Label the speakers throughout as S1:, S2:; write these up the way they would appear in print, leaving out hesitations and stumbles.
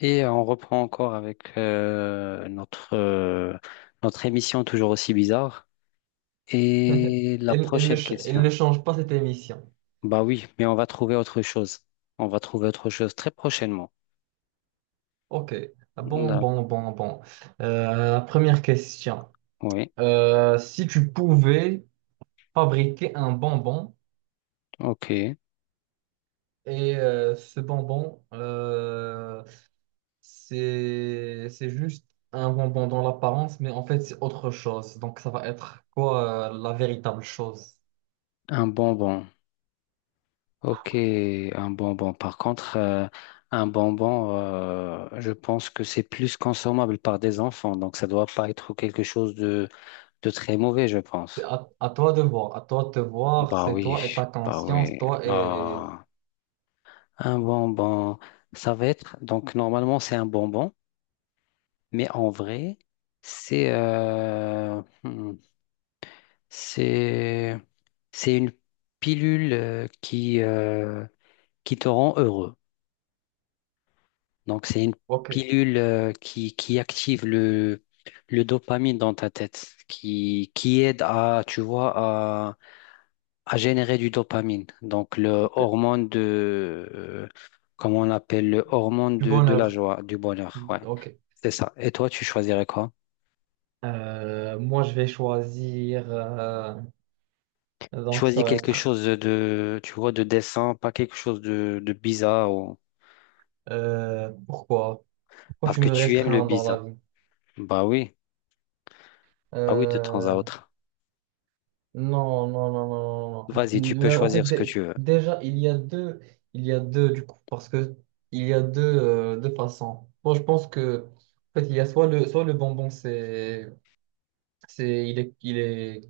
S1: Et on reprend encore avec notre, notre émission toujours aussi bizarre. Et la
S2: Il, il ne,
S1: prochaine
S2: ch- il
S1: question.
S2: ne change pas cette émission.
S1: Bah oui, mais on va trouver autre chose. On va trouver autre chose très prochainement.
S2: Ok. Ah bon, bon,
S1: D'accord.
S2: bon, bon. Première question.
S1: Oui.
S2: Si tu pouvais fabriquer un bonbon
S1: OK.
S2: et ce bonbon, c'est juste un bonbon dans l'apparence, mais en fait, c'est autre chose. Donc, ça va être quoi, la véritable chose?
S1: Un bonbon. OK. Un bonbon. Par contre, un bonbon, je pense que c'est plus consommable par des enfants. Donc, ça doit pas être quelque chose de très mauvais, je
S2: C'est
S1: pense.
S2: à toi de voir. À toi de te voir.
S1: Bah
S2: C'est
S1: oui.
S2: toi et ta
S1: Bah
S2: conscience.
S1: oui.
S2: Toi et...
S1: Ah. Un bonbon, ça va être, donc normalement c'est un bonbon, mais en vrai, c'est c'est c'est une pilule qui te rend heureux. Donc c'est une
S2: Ok.
S1: pilule qui active le dopamine dans ta tête, qui aide à, tu vois, à générer du dopamine, donc le
S2: Ok.
S1: hormone de, comment on l'appelle, le hormone
S2: Du
S1: de la
S2: bonheur.
S1: joie, du bonheur, ouais,
S2: Ok.
S1: c'est ça. Et toi, tu choisirais quoi?
S2: Moi, je vais choisir. Donc, ça
S1: Choisis
S2: va
S1: quelque
S2: être.
S1: chose de, tu vois, de décent, pas quelque chose de bizarre, ou...
S2: Pourquoi? Pourquoi
S1: parce
S2: je
S1: que
S2: me
S1: tu aimes le
S2: restreins dans la
S1: bizarre.
S2: vie?
S1: Bah oui, bah oui, de temps à
S2: Euh,
S1: autre.
S2: non, non, non, non, non, non.
S1: Vas-y, tu peux
S2: Mais en fait,
S1: choisir ce que tu veux.
S2: déjà, il y a deux. Il y a deux, du coup, parce que il y a deux, deux façons. Moi, je pense que. En fait, il y a soit le bonbon, c'est, il est,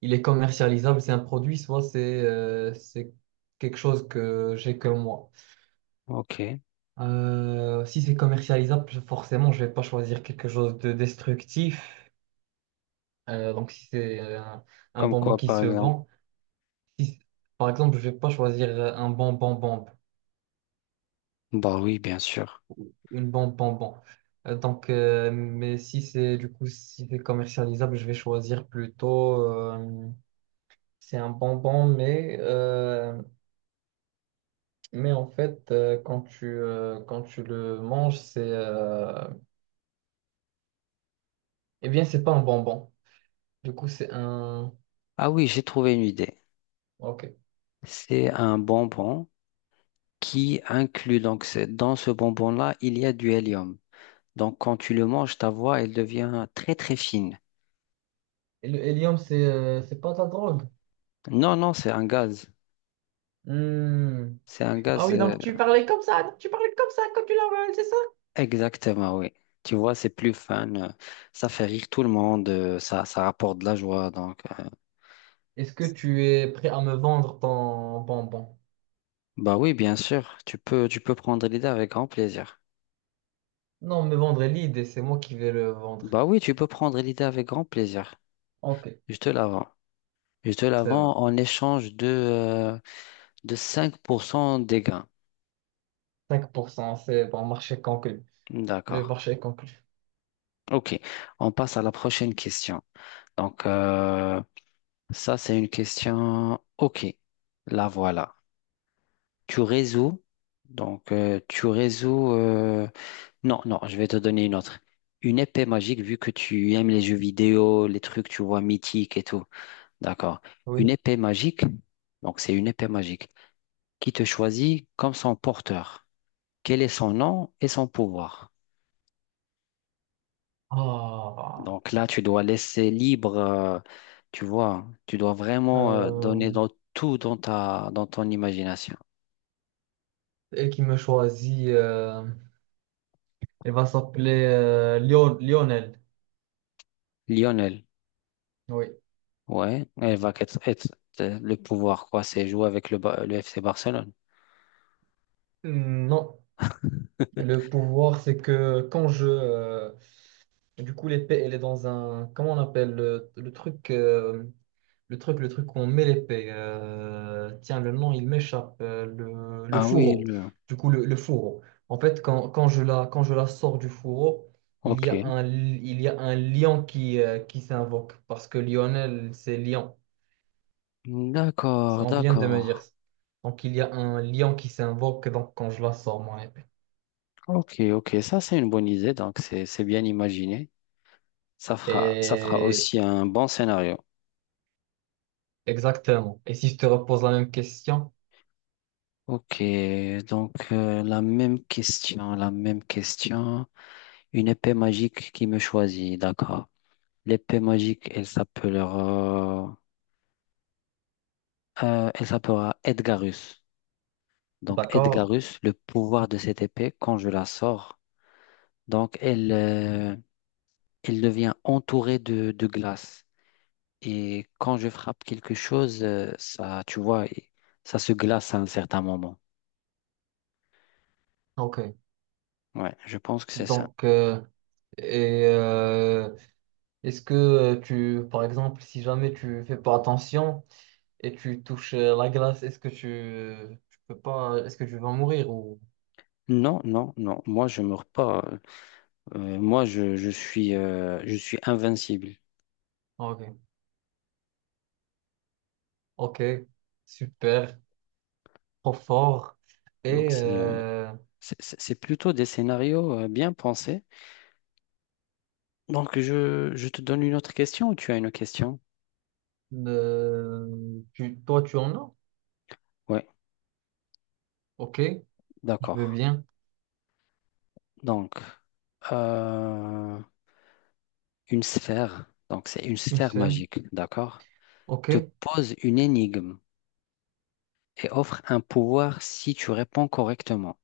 S2: il est commercialisable, c'est un produit, soit c'est quelque chose que j'ai que moi.
S1: Ok,
S2: Si c'est commercialisable, forcément, je vais pas choisir quelque chose de destructif. Donc, si c'est un
S1: comme
S2: bonbon
S1: quoi,
S2: qui
S1: par
S2: se
S1: exemple?
S2: vend, si- par exemple, je vais pas choisir un bonbon bombe,
S1: Bah oui, bien sûr.
S2: une bombe bonbon. Donc, mais si c'est du coup, si c'est commercialisable, je vais choisir plutôt. euh, c'est un bonbon, mais en fait, quand tu le manges, c'est eh bien, c'est pas un bonbon. Du coup, c'est un
S1: Ah oui, j'ai trouvé une idée.
S2: Ok.
S1: C'est un bonbon qui inclut, donc c'est- dans ce bonbon-là, il y a du hélium. Donc quand tu le manges, ta voix, elle devient très très fine.
S2: Et le hélium, c'est pas de la drogue.
S1: Non, non, c'est un gaz.
S2: Hmm.
S1: C'est un
S2: Ah
S1: gaz,
S2: oui, donc tu parlais comme ça, tu parlais comme ça quand tu l'avales, c'est ça?
S1: exactement, oui. Tu vois, c'est plus fun. Ça fait rire tout le monde. Ça, ça rapporte de la joie. Donc,
S2: Est-ce que tu es prêt à me vendre ton bonbon?
S1: bah oui, bien sûr. Tu peux prendre l'idée avec grand plaisir.
S2: Non, me vendre est l'idée, c'est moi qui vais le vendre.
S1: Bah oui, tu peux prendre l'idée avec grand plaisir.
S2: Ok,
S1: Je te la vends. Je te la
S2: c'est bon.
S1: vends en échange de 5% des gains.
S2: 5%, c'est bon, marché conclu. Le
S1: D'accord.
S2: marché est conclu.
S1: Ok, on passe à la prochaine question. Donc, ça, c'est une question. Ok, la voilà. Tu résous. Donc, tu résous. Non, non, je vais te donner une autre. Une épée magique, vu que tu aimes les jeux vidéo, les trucs, tu vois, mythiques et tout. D'accord.
S2: Oui.
S1: Une épée magique. Donc, c'est une épée magique qui te choisit comme son porteur. Quel est son nom et son pouvoir?
S2: Ah,
S1: Donc là, tu dois laisser libre, tu vois, tu dois vraiment
S2: euh,
S1: donner dans tout dans ta, dans ton imagination.
S2: elle qui me choisit, elle va s'appeler Lionel.
S1: Lionel,
S2: Oui.
S1: ouais, elle va être, le pouvoir, quoi, c'est jouer avec le, le FC Barcelone.
S2: Hmm, non, le pouvoir, c'est que quand je, du coup, l'épée, elle est dans un... Comment on appelle le, le truc, le truc où on met l'épée. Tiens, le nom, il m'échappe. Le
S1: Ah oui,
S2: fourreau.
S1: le...
S2: Du coup, le fourreau. En fait, quand je la, quand je la sors du fourreau, il y
S1: Ok.
S2: a un, il y a un lion qui s'invoque. Parce que Lionel, c'est lion.
S1: D'accord,
S2: On vient de me dire
S1: d'accord.
S2: ça. Donc, il y a un lion qui s'invoque donc, quand je la sors, mon épée.
S1: Ok, ok, ça c'est une bonne idée, donc c'est bien imaginé. Ça fera
S2: Et...
S1: aussi un bon scénario.
S2: Exactement. Et si je te repose la même question,
S1: Ok, donc la même question, la même question. Une épée magique qui me choisit, d'accord. L'épée magique, elle s'appellera Edgarus. Donc
S2: d'accord?
S1: Edgarus, le pouvoir de cette épée, quand je la sors, donc elle, elle devient entourée de glace. Et quand je frappe quelque chose, ça, tu vois, et- ça se glace à un certain moment.
S2: Ok.
S1: Ouais, je pense que c'est ça.
S2: Donc, et est-ce que tu, par exemple, si jamais tu fais pas attention et tu touches la glace, est-ce que tu peux pas, est-ce que tu vas mourir ou...
S1: Non, non, non. Moi, je meurs pas. Moi, je suis invincible.
S2: Ok, ok, super, trop fort.
S1: Donc
S2: Et
S1: c'est
S2: euh,
S1: C'est plutôt des scénarios bien pensés. Donc, je te donne une autre question ou tu as une question?
S2: Tu, toi, tu en as?
S1: Oui,
S2: Ok, je
S1: d'accord.
S2: veux bien,
S1: Donc, euh, une sphère, donc c'est une
S2: une
S1: sphère
S2: seule.
S1: magique, d'accord?
S2: Ok,
S1: Te pose une énigme et offre un pouvoir si tu réponds correctement.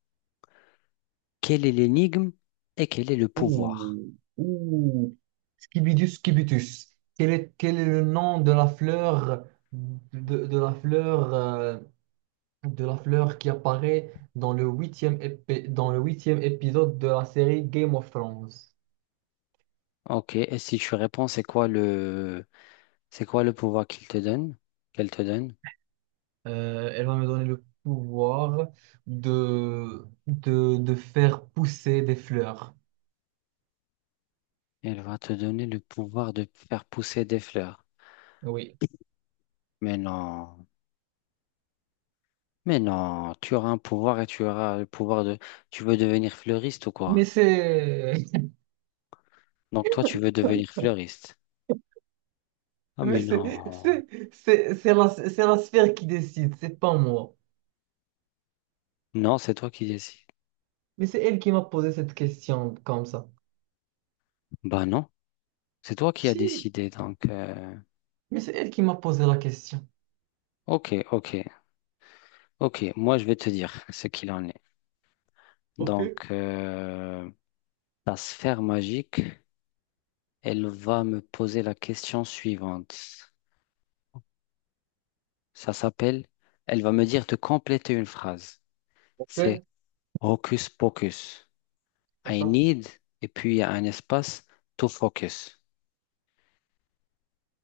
S1: Quelle est l'énigme et quel est le pouvoir?
S2: ouh, ouh. Scibidus cubitus. Quel est le nom de la fleur de, de la fleur qui apparaît dans le huitième dans le huitième épisode de la série Game of Thrones?
S1: Ok, et si tu réponds, c'est quoi le pouvoir qu'il te donne? Qu'elle te donne?
S2: Elle va me donner le pouvoir de faire pousser des fleurs.
S1: Elle va te donner le pouvoir de faire pousser des fleurs.
S2: Oui.
S1: Mais non, mais non, tu auras un pouvoir et tu auras le pouvoir de... Tu veux devenir fleuriste ou
S2: Mais
S1: quoi?
S2: c'est
S1: Donc toi, tu veux devenir fleuriste. Ah
S2: mais
S1: mais non,
S2: c'est la sphère qui décide, c'est pas moi.
S1: non, c'est toi qui décides.
S2: Mais c'est elle qui m'a posé cette question comme ça.
S1: Bah non, c'est toi qui as
S2: Si,
S1: décidé. Donc,
S2: mais c'est elle qui m'a posé la question.
S1: ok, ok, ok, moi je vais te dire ce qu'il en est.
S2: Ok.
S1: Donc, ta sphère magique, elle va me poser la question suivante. Ça s'appelle, elle va me dire de compléter une phrase. C'est
S2: Ok,
S1: hocus pocus. I
S2: d'accord.
S1: need, et puis il y a un espace, to focus.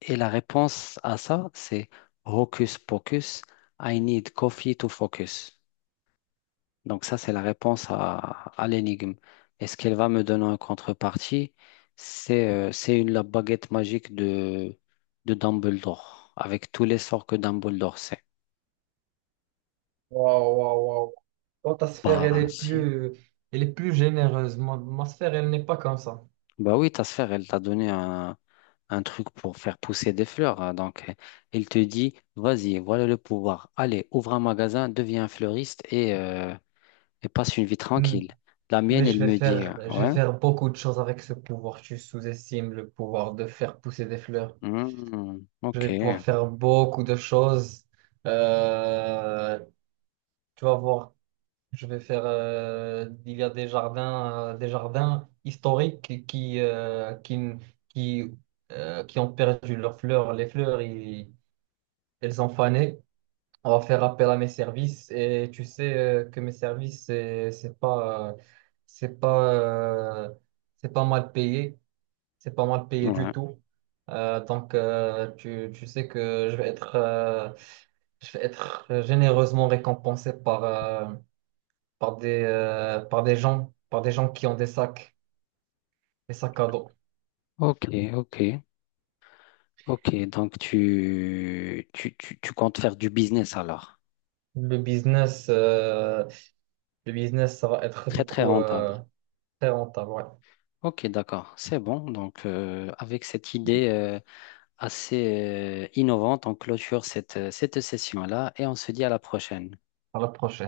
S1: Et la réponse à ça, c'est hocus pocus, I need coffee to focus. Donc ça, c'est la réponse à l'énigme. Et ce qu'elle va me donner en contrepartie, c'est une la baguette magique de Dumbledore, avec tous les sorts que Dumbledore sait.
S2: Waouh, waouh, waouh. Toi, ta sphère,
S1: Bah, si.
S2: elle est plus généreuse. Moi, ma sphère, elle n'est pas comme ça.
S1: Bah oui, ta sphère, elle t'a donné un truc pour faire pousser des fleurs. Hein. Donc, elle te dit, vas-y, voilà le pouvoir. Allez, ouvre un magasin, deviens un fleuriste et passe une vie
S2: Hmm.
S1: tranquille. La
S2: Mais
S1: mienne, elle me dit,
S2: je vais faire beaucoup de choses avec ce pouvoir. Tu sous-estimes le pouvoir de faire pousser des fleurs.
S1: hmm,
S2: Je
S1: ok,
S2: vais
S1: ouais,
S2: pouvoir faire beaucoup de choses. Euh, Tu vas voir. Je vais faire. Il y a des jardins historiques qui, qui ont perdu leurs fleurs. Les fleurs, elles ont fané. On va faire appel à mes services et tu sais que mes services, c'est pas, euh, c'est pas mal payé. C'est pas mal payé du tout. Tu, tu sais que je vais être généreusement récompensé par, par des gens qui ont des sacs à dos.
S1: ok, ok, ok. Donc, tu comptes faire du business alors.
S2: Le business, euh, le business, ça va être du
S1: Très, très
S2: coup
S1: rentable.
S2: très rentable, ouais,
S1: Ok, d'accord, c'est bon. Donc, avec cette idée... assez innovante. On clôture cette, cette session-là et on se dit à la prochaine.
S2: à l'approche.